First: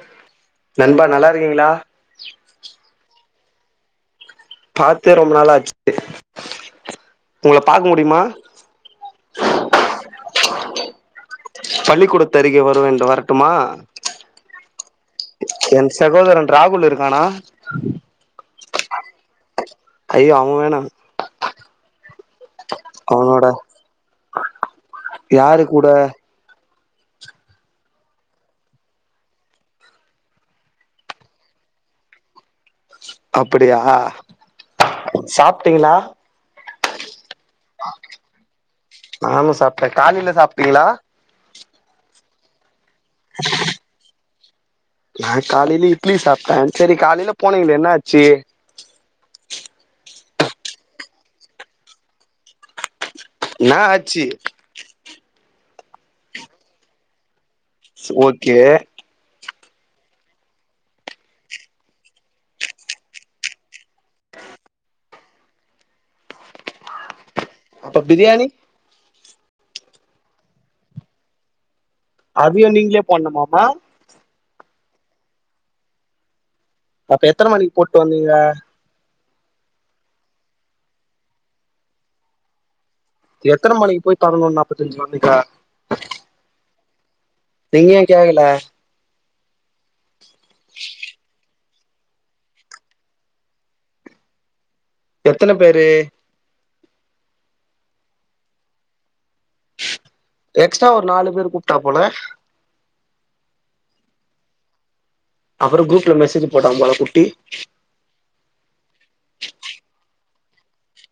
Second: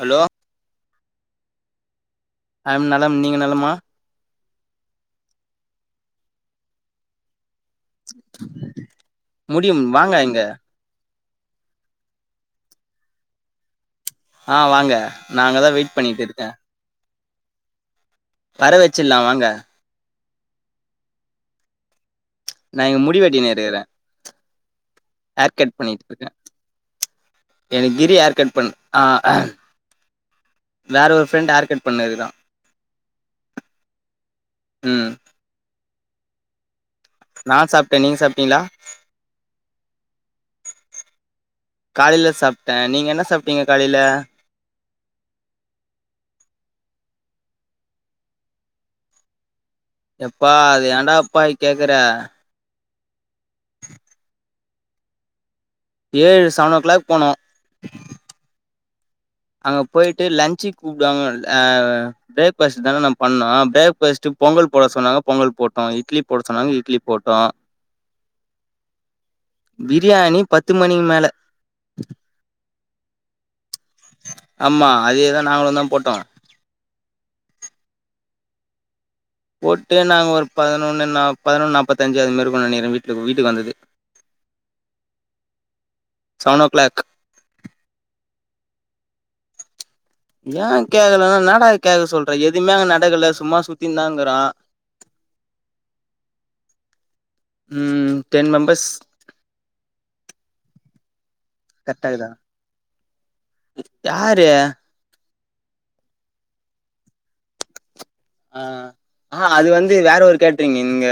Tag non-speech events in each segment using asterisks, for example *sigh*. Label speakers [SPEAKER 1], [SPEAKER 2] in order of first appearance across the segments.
[SPEAKER 1] hello
[SPEAKER 2] நண்பா நல்லாருக்கீங்ளா
[SPEAKER 1] ஐ ம் நலம் நீங்க நலமா
[SPEAKER 2] பாத்தே ரொம்ப நாள் ஆச்சு உங்ள
[SPEAKER 1] முடியும் வாங்க இங்க
[SPEAKER 2] பள்ளிக்கூடத்து அருகே வருவேன்டு வரட்டுமா
[SPEAKER 1] ஆ வாங்க நா அங்கதா
[SPEAKER 2] என்
[SPEAKER 1] வெயிட் பண்ணிட்டு இருக்கே
[SPEAKER 2] சகோதரன் ராகுல் இருக்கானா
[SPEAKER 1] வர வெச்சிட்லா வாங்க
[SPEAKER 2] ஐயோ அவு வேணா
[SPEAKER 1] நா இங்க முடி
[SPEAKER 2] அவனோட
[SPEAKER 1] வெட்டினு இருக்குற ஏர்
[SPEAKER 2] யாரு
[SPEAKER 1] கட்
[SPEAKER 2] கூட
[SPEAKER 1] பண்ணிட் ருக்க எனக் கிரி ஏர் கட் பண்ணு ஆ வேற ஒரு ஃப்ரெண்ட் ஏர் கட் பண்ணு இருறா
[SPEAKER 2] அப்புடியா
[SPEAKER 1] ம்
[SPEAKER 2] சாப்ட்டீங்ளா
[SPEAKER 1] நா சாப்ட்டே நீங்க சாப்ட்டீங்களா
[SPEAKER 2] நானு சாப்ட்ட காலைல சாப்ட்டீங்ளா
[SPEAKER 1] காலைல சாப்ட்ட நீங்க என்ன சாப்ட்டீங்க காலைல
[SPEAKER 2] நா காலைல இட்லி சாப்ட்ட சரி காலைல போனீங்ளே என்னா ஆச்சி
[SPEAKER 1] எப்பா அது ஏன்டா அப்பா கேக்குற
[SPEAKER 2] நா ஆச்சி
[SPEAKER 1] ஏழு சவன் ஓ க்ளாக் போனோ
[SPEAKER 2] ஓகே
[SPEAKER 1] அங்க போயிட்டு லஞ்சுக் கூப்டுவாங்க் ஆ ப்ரேக்ஃபஸ்டு தான நம் பண்ணோ ப்ரேக்ஃபஸ்ட்டு பொங்குல் போட சொன்னாங்க பொங்கல் போட்டோ இட்லி போட சொன்னாங்க இட்லி போட்டோ
[SPEAKER 2] அப்ப பிரியாணி
[SPEAKER 1] பிரியாணி பத்து மணிக் மேல
[SPEAKER 2] அதியு நீங்ளே பண்ணுமாமா
[SPEAKER 1] ஆமா அதேதா நாங்களுதா போட்டோ
[SPEAKER 2] அப்ப எத்தன மணிக் போட்டு வந்தீங்க
[SPEAKER 1] போட்டு நாங் ஒரு பதனொன்னு நா பதுனொன் நாப்பத்தஞ்சு அது மேர்ருக்கு நெனக்ர வீ
[SPEAKER 2] எத்தன மணிக் போய் பதனொன் நாப்பத்தஞ்சுக் வந்தீங்க
[SPEAKER 1] செவன் ஓ கிளாக்
[SPEAKER 2] நீங்க ஏ கேகல
[SPEAKER 1] யா கேக்கலனா ன்னடா கேக சொல்ற எதுமே அங்க நடக்கல சும்மா சுத்தின்தாங்குரா
[SPEAKER 2] எத்தன பேரு
[SPEAKER 1] ம் டென் மெம்பர்ஸ்
[SPEAKER 2] எக்ஸ்டா ஒரு நாலு பேரு கூப்ட்டா போல
[SPEAKER 1] கரெக்ட் ஆகுதா யாரு
[SPEAKER 2] அப்பற குரூப்ல மெசேஜ் போட்டா போல குட்டி
[SPEAKER 1] ஆ ஆ அது வந்து வேற ஒரு கேட்ரிங் இங்க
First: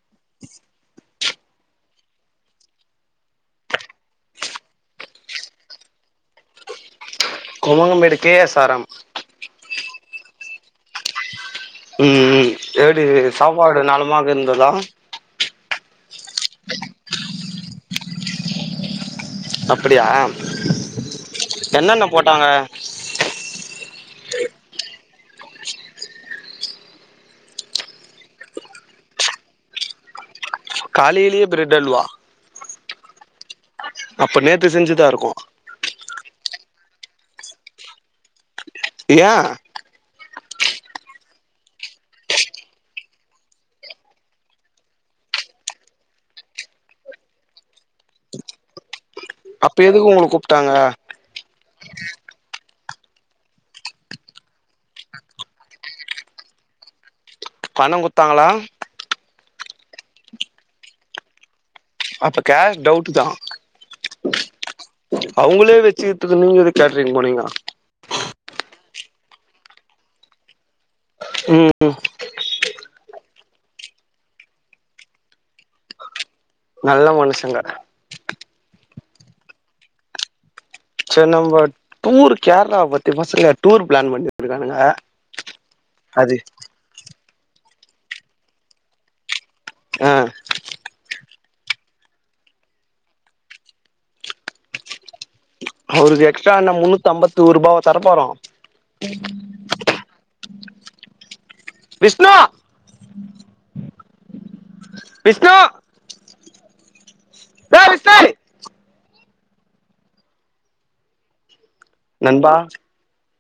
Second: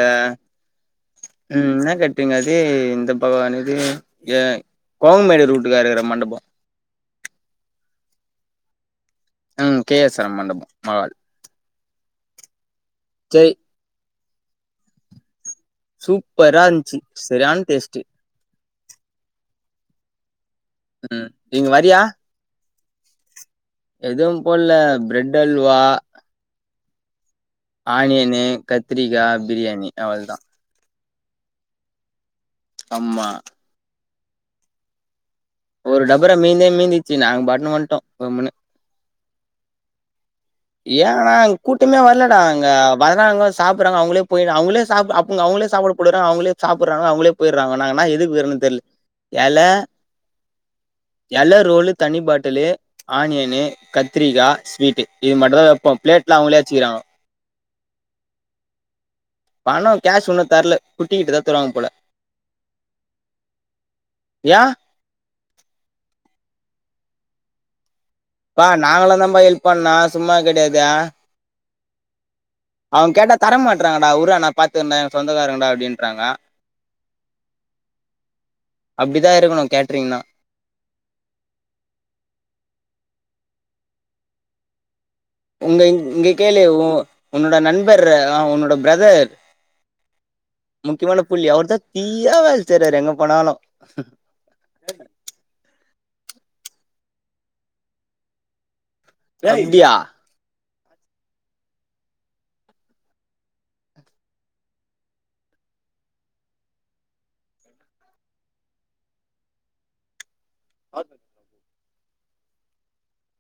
[SPEAKER 1] ம் ன்ன கேட்ரிங் அது இந்த பகவான் இது ஏய் கோங்மேடு ரூட்டுக்காருக்குற மண்டபொ
[SPEAKER 2] கொவங்கமேடு கே எஸ் ஆர் எம்
[SPEAKER 1] ம் கே எஸ் ஆர் மண்டபம் மகால்
[SPEAKER 2] ம் ம் எப்டி
[SPEAKER 1] சரி
[SPEAKER 2] சாப்பாடு நலமாக இருந்ததா
[SPEAKER 1] சூப்பராஞ்சி செரியான டேஸ்டு
[SPEAKER 2] அப்டியா
[SPEAKER 1] ம் நீ இங்க வரியா எதுவு போட்ல பிரெட் அல்வா ஆனியனு கத்திரிக்கா பிரியாணி அவள் தா
[SPEAKER 2] காலேலியே பிரெட் அல்வா
[SPEAKER 1] ஆமா
[SPEAKER 2] அப்ப நேத்து செஞ்சதாருக்கு
[SPEAKER 1] ஒரு டபரா மீந்தே மீந்திச்சி நாங் பாட்டுனு வன்ட்டோ கம்முனு
[SPEAKER 2] ஏ
[SPEAKER 1] ஏனா அங் கூட்டமே வரலடா அங்க வர்றாங்க சாப்பறாங்க அவுங்களே போயி அவுங்களே சாப் அப் அவுங் அவுங்களே சாப்பாடு போடுற அவுங்களே சாப்பறாங்க அவுங்களே போய்றாங்க நாங்கனா எதுக்கு போயிருந்தே தெர்ல எல
[SPEAKER 2] அப்ப எதுக்கு உங்கள கூப்ட்டாங்க
[SPEAKER 1] எல ரோலு தனி பாட்டலு ஆனியனு கத்திரிகா ஸ்வீட் இது மட்டு தா வப்போ பிளேட்லா அவுங்களே வச்சிக்கிறாங்கோ
[SPEAKER 2] பணோ குட்த்தாங்களா
[SPEAKER 1] பணோ கேஷ் உன்னு தரல குட்டிக்கிட்ட தா தருவாங்க போல
[SPEAKER 2] அப்ப கேஷ் டவுட்டு தா
[SPEAKER 1] ஏன்
[SPEAKER 2] அவுங்களே வெச்சி தாத்தா நீங்க எது கேட்ரிங் போனீங்னா
[SPEAKER 1] பா நாங்கல்லா தா பா ஹெல்ப் பண்ணோ சும்மா கெடையாதே
[SPEAKER 2] ம் ம்
[SPEAKER 1] அவுங் கேட்டா தர மாட்றாங்கடா உரா நா பாத்துக்ரண்டா எ சொந்தக்காரங்கடா அப்டின்றாங்க
[SPEAKER 2] நல்ல மனுஷங்க
[SPEAKER 1] அப்டி தா இருக்குனு கேட்ரிங்னா
[SPEAKER 2] செர் நம்ப டூர் கேரளாவ பத்தி பசங்க டூர் பிளான் பண்ணிட்ருக்கானுங்க
[SPEAKER 1] உங்க இங்க கேளு ஒ உன்னோட நண்பர் அ ஒன்னோட பிரதர்
[SPEAKER 2] ஆ
[SPEAKER 1] முக்கியமான புள்ளி அவர் தா தீயா வேல செய்றாரு எங்க போனாலு
[SPEAKER 2] அவருக்கு எக்ஸ்ட்ரா என்ன முன்னூத் அம்பத்தோருபாவா தர போறோ
[SPEAKER 1] டேய் பியா
[SPEAKER 2] விஷ்ணு விஷ்ணு டேய் விஷ்ணேய்
[SPEAKER 1] ஆ
[SPEAKER 2] நண்பா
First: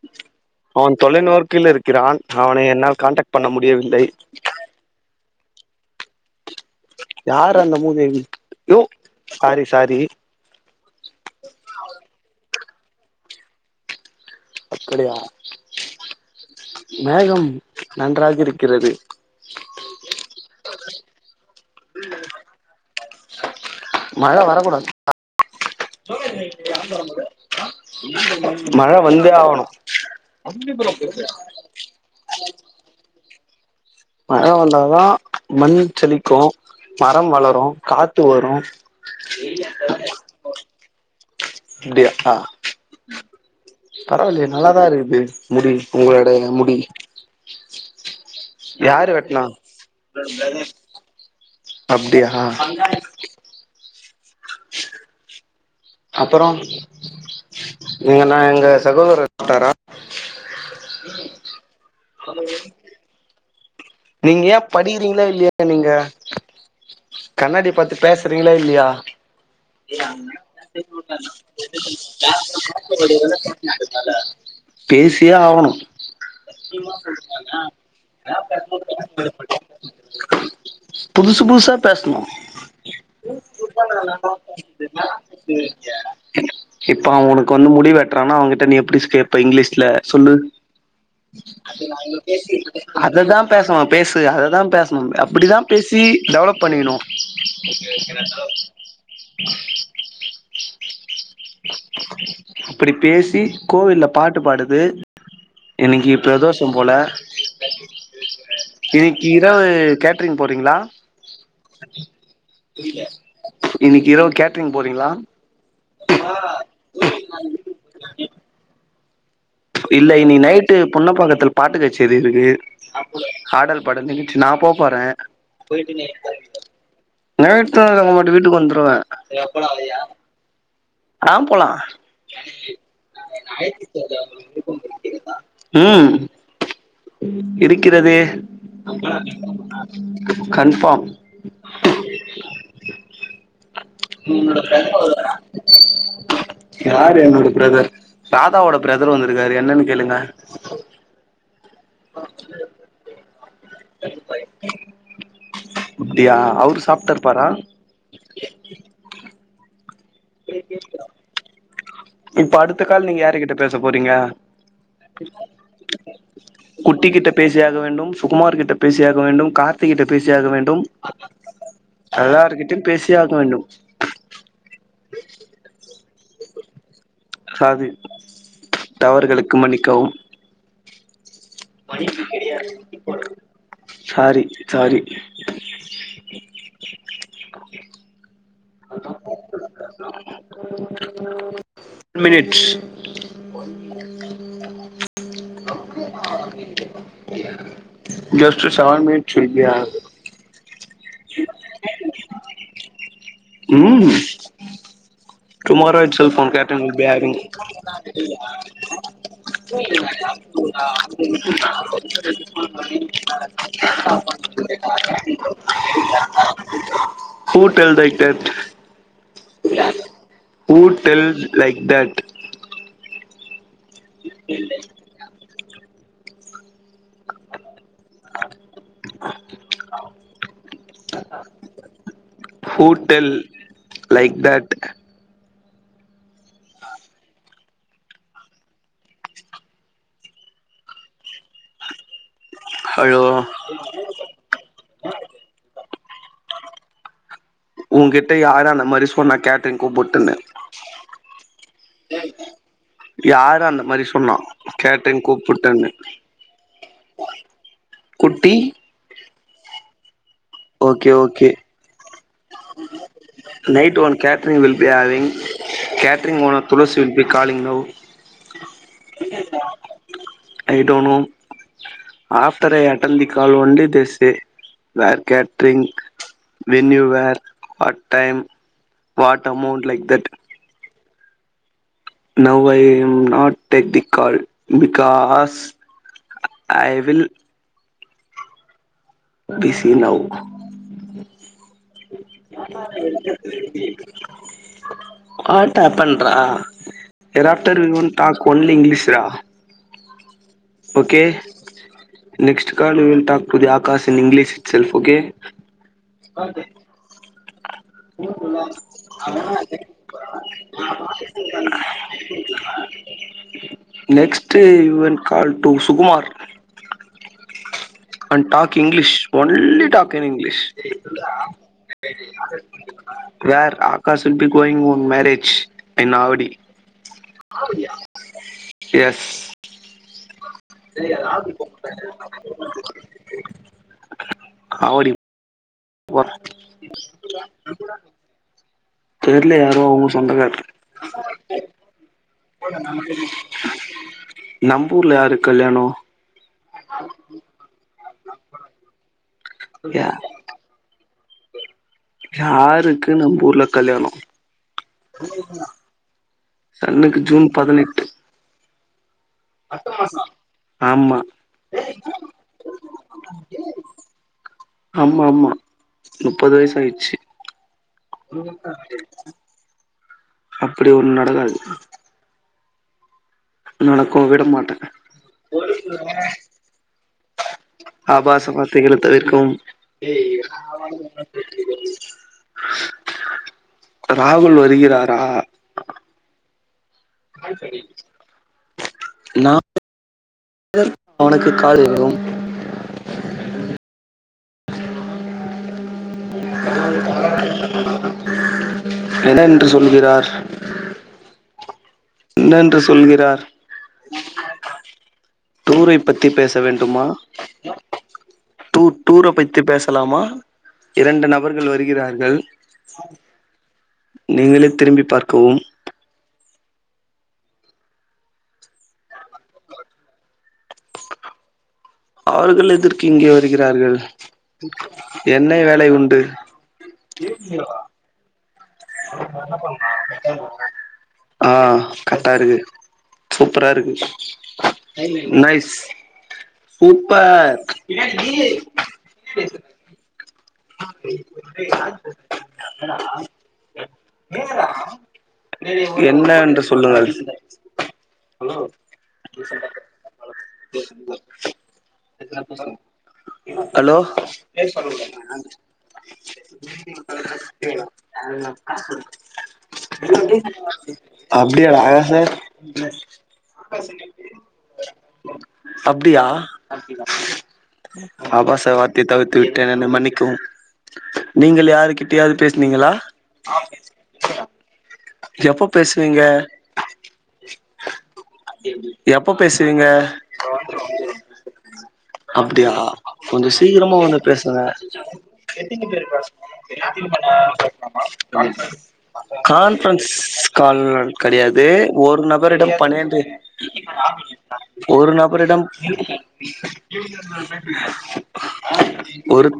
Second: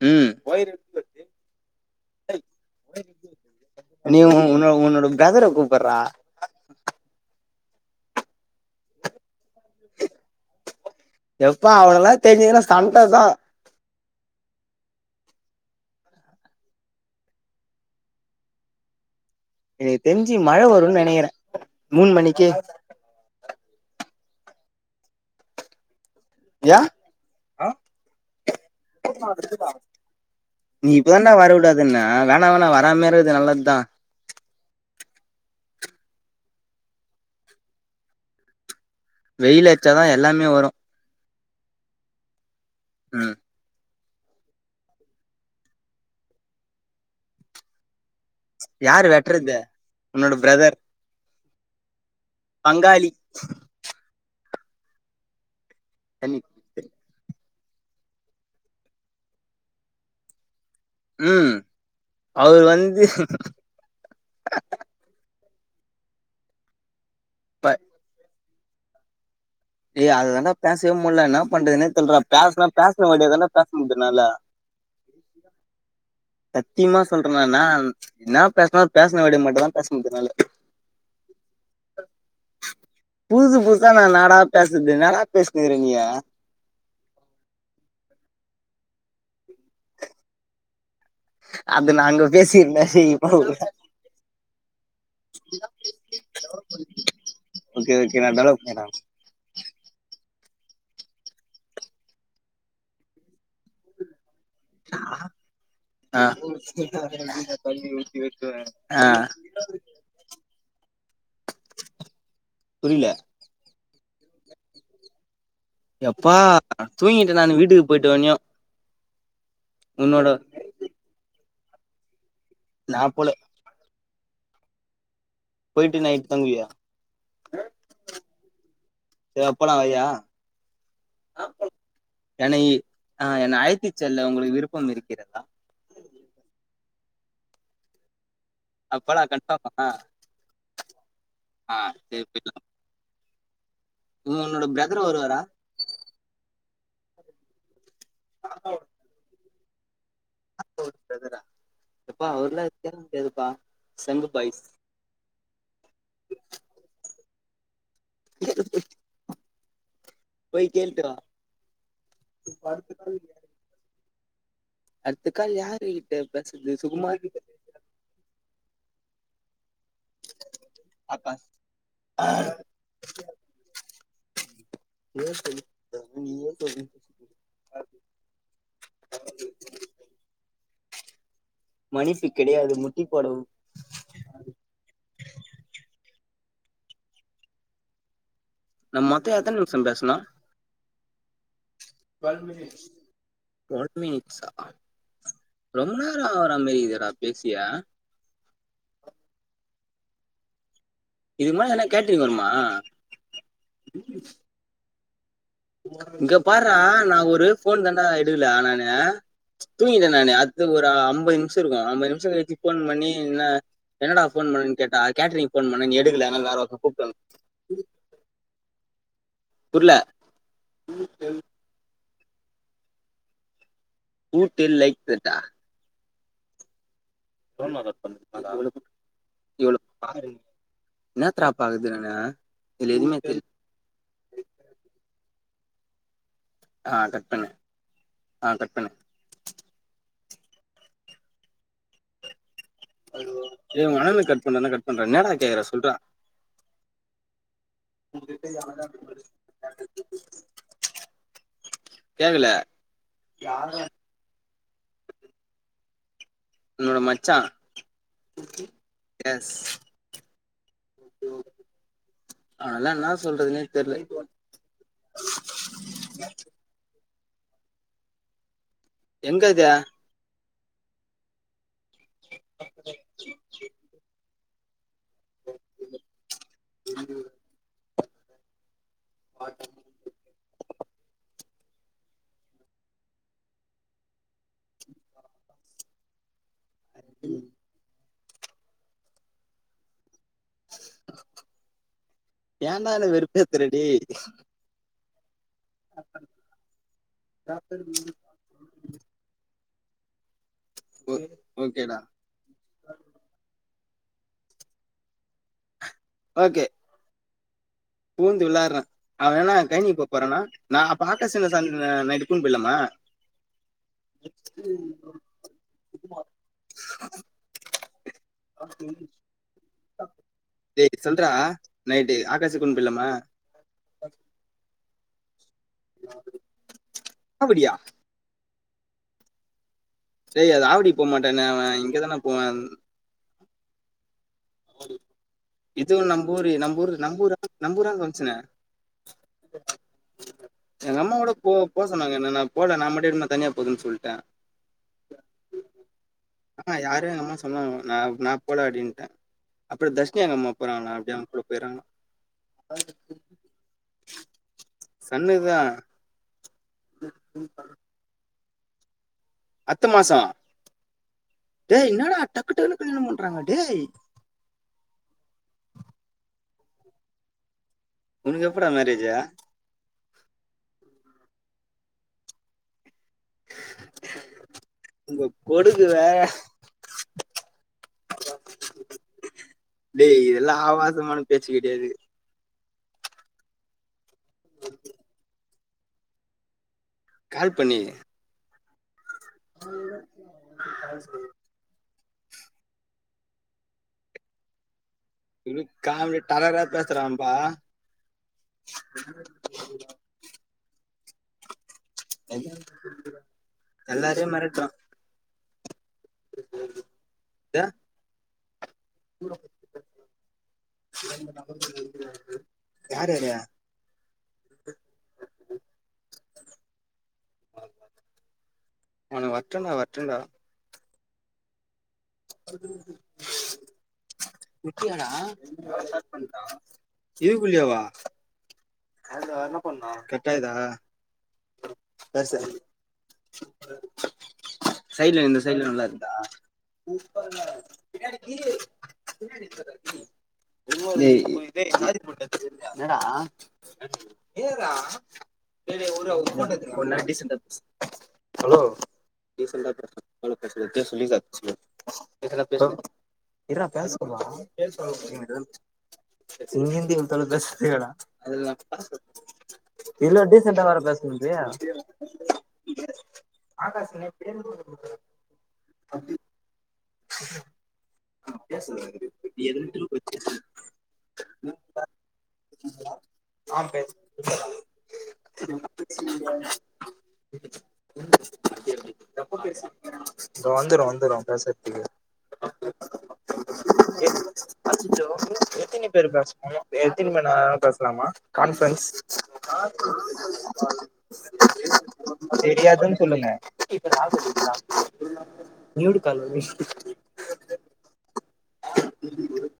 [SPEAKER 1] ம்
[SPEAKER 2] அவன் தொலைநோர்க்கில இருக்கிறான் அவனை என்னால் கான்டாக்ட் பண்ண முடியவில்லை
[SPEAKER 1] நீ உன்னோ உன்னோட பிரதர கூப்புறா
[SPEAKER 2] யார் அந்த மூதேவி யோ சாரி சாரி
[SPEAKER 1] எப்பா அவனல்லா தெரிஞ்சதுனா சண்ட தா
[SPEAKER 2] அப்படியா மேகம் நன்றாக இருக்கிறது
[SPEAKER 1] எனுக் தெர்ஞ்சி மழ வருன் நெனைக்கிறே மூண் மணிக்கே
[SPEAKER 2] மழ வரக்கூடாது
[SPEAKER 1] யா
[SPEAKER 2] மழ வந்தே ஆவனு
[SPEAKER 1] நீ இப்பதாண்டா வர வுடாதுன்ன வேணா வேணா வராமலே இருக்குது நல்லத்தா
[SPEAKER 2] மழ வந்தாதா மண் செழிக்கு மரம் வளரு காத்து வரு
[SPEAKER 1] வெயில் அட்ச்சாதா எல்லாமே வரு
[SPEAKER 2] அப்டியா ஆ
[SPEAKER 1] ம்
[SPEAKER 2] பரவாயில்லயே நல்லாதா இருக்குது முடி உங்களோட முடி யாரு வெட்னா
[SPEAKER 1] உன்னோட பிரதர்
[SPEAKER 2] அப்டியா
[SPEAKER 1] பங்காளி தண்ணி
[SPEAKER 2] அப்பறோ நீங்க ந எங்க சகோதரர் பாத்தாரா
[SPEAKER 1] ம் அவர் வந்து
[SPEAKER 2] நீங்க ஏ படிக்கிறீங்களா இல்லயா ‌நீங்க ‌கண்ணாடி பாத்து பேச ரிங்களா இல்லயா
[SPEAKER 1] ஏய் அதுதாண்டா பேசவே முட்ல என்ன பண்றதுனே தெர்லடா பேசுனா பேசுன வேண்டிய தாண்டா பேச முடிது என்னால
[SPEAKER 2] *inaudible* பேசியே ஆகணு
[SPEAKER 1] சத்தியமா சொல்றேனானு என்னா பேசனு பேசன வேண்டிய மட்டுதா ‌பேச முடி *unintelligible* என்னால
[SPEAKER 2] புதுசு புதுசா பேசனு
[SPEAKER 1] புதுசு புதுசா நா என்னாடா பேசுறது என்னாடா பேசினுக்குற நீ
[SPEAKER 2] இப்ப உனக்கு வந்து முடி வெட்றானா அவன் ட நீ எப்டி கேப்ப இங்கிலீஷ்ல சொல்லு
[SPEAKER 1] அது நா அங்க பேசிருந்தா இப்ப
[SPEAKER 2] அததா பேசணு பேசு அததா பேசனு அப்டிதா பேசி டெவலப் பண்ணிக்கணு
[SPEAKER 1] ஏனா
[SPEAKER 2] அப்டி பேசி கோவில்ல பாட்டு பாடுது இன்னைக்கு
[SPEAKER 1] அ அ
[SPEAKER 2] பிரதோஷம் போல ளா புரியல
[SPEAKER 1] புரில
[SPEAKER 2] இன்னிக்கு இரவு கேட்டரிங் போறீங்களா
[SPEAKER 1] எப்பா தூங்கிட்டே நானு வீட்டுக்கு போயிட்டோனியும்
[SPEAKER 2] இல்ல இன்னிக்கி நைட்டு ‌புன்ன பாக்கத்துல பாட்டுக்கச்சேரி இருக்கு
[SPEAKER 1] நா போல
[SPEAKER 2] ஆடல் பாடல் நிகழ்ச்சி நா போ போறே
[SPEAKER 1] போயிட்டு நைட் தங்குவியா
[SPEAKER 2] நைட்டு நம்மோட்டு வீட்டுக்கு வந்துருவே
[SPEAKER 1] சரி
[SPEAKER 2] எப்படா
[SPEAKER 1] அப்பலா
[SPEAKER 2] வரியா அ போலா
[SPEAKER 1] என்னை ஆ என்ன அழைத்துச் செல்ல உங்களுக்கு விருப்பம் இருக்கிறதா
[SPEAKER 2] ம் இருக்கிறதே
[SPEAKER 1] அப்பலா கன்ஃபார்மா
[SPEAKER 2] கன்ஃபாம் *inaudible*
[SPEAKER 1] ஆ சரி போயிட்லா உன்னோட பிரதர் வருவாரா
[SPEAKER 2] யாரு என்னோட பிரதர் ராதாவோட பிரதர் வந்திருக்காரு என்னன்னு கேளுங்க
[SPEAKER 1] *inaudible* பிரதரா எப்பா அவர்லா *unintelligible* ப்பா சங்கு பாய்ஸ்
[SPEAKER 2] அப்டியா அவரு சாப்டாரு *inaudible*
[SPEAKER 1] போய் கேள்திறா
[SPEAKER 2] இப்ப அடுத்த கால் நீங்க யாருகிட்ட பேச போறீங்க
[SPEAKER 1] அடுத்த கால் யாரு கிட்ட பேசுறது
[SPEAKER 2] குட்டி
[SPEAKER 1] சுகுமார்
[SPEAKER 2] கிட்ட பேசியாக வேண்டும் சுகுமார் கிட்ட பேசியாக வேண்டும் *unintelligible* கிட்ட பேசியாக வேண்டும்
[SPEAKER 1] ஆகாஷ்
[SPEAKER 2] எல்லார்கிட்டயும் பேசியாக வேண்டும்
[SPEAKER 1] ஏ சொல்ல சொ *unintelligible*
[SPEAKER 2] சாரி தவறுகளுக்கு மன்னிக்கவும்
[SPEAKER 1] மன்னிப்பு கிடையாது முட்டி போடவும்
[SPEAKER 2] சாரி சாரி
[SPEAKER 1] நம்மமொத்த எத்தன் நிம்ஷம் பேசனு
[SPEAKER 2] *inaudible*
[SPEAKER 1] ட்வெல் மினிட்ஸ் ட்வெல் மினிட்ஸா ரொம்ப நேர ஆகறமாரி இருக்கேடா பேசியே
[SPEAKER 2] ஜஸ்ட்டு செவன் மினிட்ஸ் இப்டி ஆகுது
[SPEAKER 1] இது மாரி என்னா கேட்ரிங்க வருமா
[SPEAKER 2] ம்
[SPEAKER 1] இங்க பார்ரா நா ஒரு ஃபோன் தாண்டா எடுக்கல நானு தூங்கிட்டே நானு அட்த்து ஒரு அம்பது நிமிஷோருக்கு அம்பது நிமிஷோ கழிச்சு ஃபோன் பண்ணி என்ன என்னடா ஃபோன் னுன் கேட்டா கேட்டரிங் ஃபோன் பண்ண நீ எடுக்கல அதனால வேற ஒருத்தன கூப்ட்டு வந் புர்ல
[SPEAKER 2] ஊ tells like that
[SPEAKER 1] who tell like தட்டா *inaudible* இவ்ளோ பாருங் என்னாத்ரா பாக்றது நானு இதுல எதுவுமே தெரி
[SPEAKER 2] லைக் தட்
[SPEAKER 1] ஆ கட் பண்ணு, ஆ கட் பண்ணு
[SPEAKER 2] ஐயோ,
[SPEAKER 1] ஹலோ எ உங்கண்ணன கட் பண்ணன்னா கட் பண்றா என்னாடா கேக்ற சொல்றா
[SPEAKER 2] ஊங்கிட்ட யாரு அந்த மாரி சொன்னா கேட்ரிங் கூப்பிட்டுன்னு
[SPEAKER 1] கேக்கல
[SPEAKER 2] யாரு அந்த மாரி சொன்னா கேட்ரிங் கூப்பிட்டுன்னு
[SPEAKER 1] உன்னோட மச்சா
[SPEAKER 2] குட்டி,
[SPEAKER 1] எஸ்
[SPEAKER 2] ஓகே ஓகே
[SPEAKER 1] அவனெல்லா என்னா சொல்றதுனே
[SPEAKER 2] நைட்
[SPEAKER 1] தெர்ல
[SPEAKER 2] one catering will be arrange catering owner Thulasi will be we calling now
[SPEAKER 1] எங்கத்தியா
[SPEAKER 2] I to know after I attend the call only this say where catering venue where at time what amount like that now I am not take the call because I will busy now
[SPEAKER 1] ஏன்டா என்ன வெறுப்பேத்துற டேய்
[SPEAKER 2] அ *unintelligible* ஆட்டா பண்றா thereafter every one ட்டாக் only இங்லீஷ்ரா okay
[SPEAKER 1] ஓகேடா
[SPEAKER 2] next call will talk to the app because in English itself okay
[SPEAKER 1] okay
[SPEAKER 2] உ *inaudible*
[SPEAKER 1] பூந்து விளாடுறேன் அவன் என்ன கழனி போக போறானா நான் அப்ப ஆகாஷ் நைட்டு கூண்டு போயிடலாமா
[SPEAKER 2] next Yuvan call to Sukumar and talk English only talking English
[SPEAKER 1] டேய் சொல்றா நைட்டு ஆகாஷ் கூண்டு போயிடலாமா
[SPEAKER 2] where Akash will be going on marriage I'm நாவடி
[SPEAKER 1] ஆவடியா
[SPEAKER 2] எஸ்
[SPEAKER 1] டேய் அது ஆவடி
[SPEAKER 2] செரி
[SPEAKER 1] போக மாட்டானே
[SPEAKER 2] எதாவது
[SPEAKER 1] அவன் இங்க தானே போவான்
[SPEAKER 2] *inaudible* ஆவடிப்
[SPEAKER 1] இதுவு நம்ப ஊரு நம்ப ஊர் நம்பூரா நம்பூரா வந்ச்சுனே
[SPEAKER 2] தெர்ல யாரோ அவங்க சொந்தக்காரர்
[SPEAKER 1] எங்க அம்மாவோட போ போ சொன்னாங்க என்ன நா போல நா மட்டு இருந்தே தனியா போதுன் சொல்ட்டே
[SPEAKER 2] நம்பூர்ல யாருக் கல்யாணோ
[SPEAKER 1] ஆஹ யாரு எங்க அம்மா சொன்னாங்க நா, நா போல அப்டின்டே அப்டிய
[SPEAKER 2] யா
[SPEAKER 1] தர்ஷினி அங்க அம்மா போறாங்களா அப்டியே அவுங் கூட போய்றாங்களா
[SPEAKER 2] யாருக்கு நம்பூர்ல கல்யாணோ
[SPEAKER 1] சன்னுதான்
[SPEAKER 2] சன்னுக்கு ஜூன் பதினெட்டு
[SPEAKER 1] அத்த மாசோ
[SPEAKER 2] ஆமா
[SPEAKER 1] டேய் என்னாடா டக்குடக்குன்னு கல்யாணோ பண்றாங்க டேய்
[SPEAKER 2] ஆமா ஆமா முப்பது வயசு ஆய்ச்சு
[SPEAKER 1] உனக்கு எப்படா மேரேஜா
[SPEAKER 2] அப்டி ஒன்னு நடக்காது நடக்கவு விட மாட்டே
[SPEAKER 1] உங்க கொடுக்கு வேற
[SPEAKER 2] ஆபாச வார்த்தைகள தவிர்க்கவும்
[SPEAKER 1] டேய் இதெல்லாம் ஆபாசமான பேச்சு கிடையாது
[SPEAKER 2] ராகுல் வருகிறாரா
[SPEAKER 1] கால் பண்ணியே
[SPEAKER 2] நா *inaudible* க்கு அவனுக்கு கால் *unintelligible*
[SPEAKER 1] *unintelligible* *unintelligible* பேசுறான்பா
[SPEAKER 2] என்ன என்று சொல்கிறார் என்னென்று சொல்கிறார்
[SPEAKER 1] எல்லாரியும் மெரட்றா
[SPEAKER 2] டூரை பத்தி பேச வேண்டுமா
[SPEAKER 1] டேய்,
[SPEAKER 2] டூர் டூர பத்தி பேசலாமா இரண்டு நபர்கள் வருகிறார்கள்
[SPEAKER 1] யார் யாரு
[SPEAKER 2] நீங்களே திரும்பி பார்க்கவும்
[SPEAKER 1] அவன் வர்ட்டுண்டா வர்ட்டுண்டா
[SPEAKER 2] அவர்கள் எதற்கு இங்கே வருகிறார்கள்
[SPEAKER 1] குட்டியா டா
[SPEAKER 2] என்ன வேலை உண்டு
[SPEAKER 1] இதுக்குல்லிய வா
[SPEAKER 2] ஆஹ் கர்ட்டா இருக்கு சூப்பரா இருக்கு
[SPEAKER 1] சைடுல இந்த சைடுல
[SPEAKER 2] நைஸ்
[SPEAKER 1] நல்லா இருந்தா
[SPEAKER 2] சூப்பர்
[SPEAKER 1] டேய் என்னாடா சேர்ரா
[SPEAKER 2] என்
[SPEAKER 1] ஹலோ இச பிரச சொல்லச *unintelligible*
[SPEAKER 2] ஹலோ
[SPEAKER 1] *unintelligible* இதுல டீசெண்டா வேர பேஸ்
[SPEAKER 2] அப்டியாடா *unintelligible*
[SPEAKER 1] ஆகாஷ்னே பேரு
[SPEAKER 2] *unintelligible* அப்டியா ஆபாச
[SPEAKER 1] பேசு
[SPEAKER 2] வார்த்தை தவிர்த்து
[SPEAKER 1] எதுல
[SPEAKER 2] விட்டேன் என்னை
[SPEAKER 1] திருப்பி
[SPEAKER 2] மன்னிக்
[SPEAKER 1] பேசு
[SPEAKER 2] கும் நீங்கள் யாரு கிட்டயாவது பேஸ்னீங்களா
[SPEAKER 1] ஆ பேசு
[SPEAKER 2] எப்போ பேசுவீங்க எப்ப பேசுவீங்க
[SPEAKER 1] வந்துரு வந்துரு பேசு
[SPEAKER 2] அப்டியா கொஞ்சோ சீக்ரமா வந்து பேசுங்க
[SPEAKER 1] அச்சச்சோ எத்தினி
[SPEAKER 2] எத்தினு பேரு பாஸ் *inaudible*
[SPEAKER 1] பேசணு எத்தினி மணி நேரோ பேசலாமா கான்ஃபரன்ஸ்
[SPEAKER 2] கான்ஃப்ரன் மிஸ் கால் கெடையாது ஒரு நபரிடம்
[SPEAKER 1] தெரியாதுன்னு
[SPEAKER 2] பன்னெண்டு
[SPEAKER 1] சொல்லுங்க
[SPEAKER 2] ஒரு நபரிடம்
[SPEAKER 1] மியூட் கால் வந்து
[SPEAKER 2] ஒரு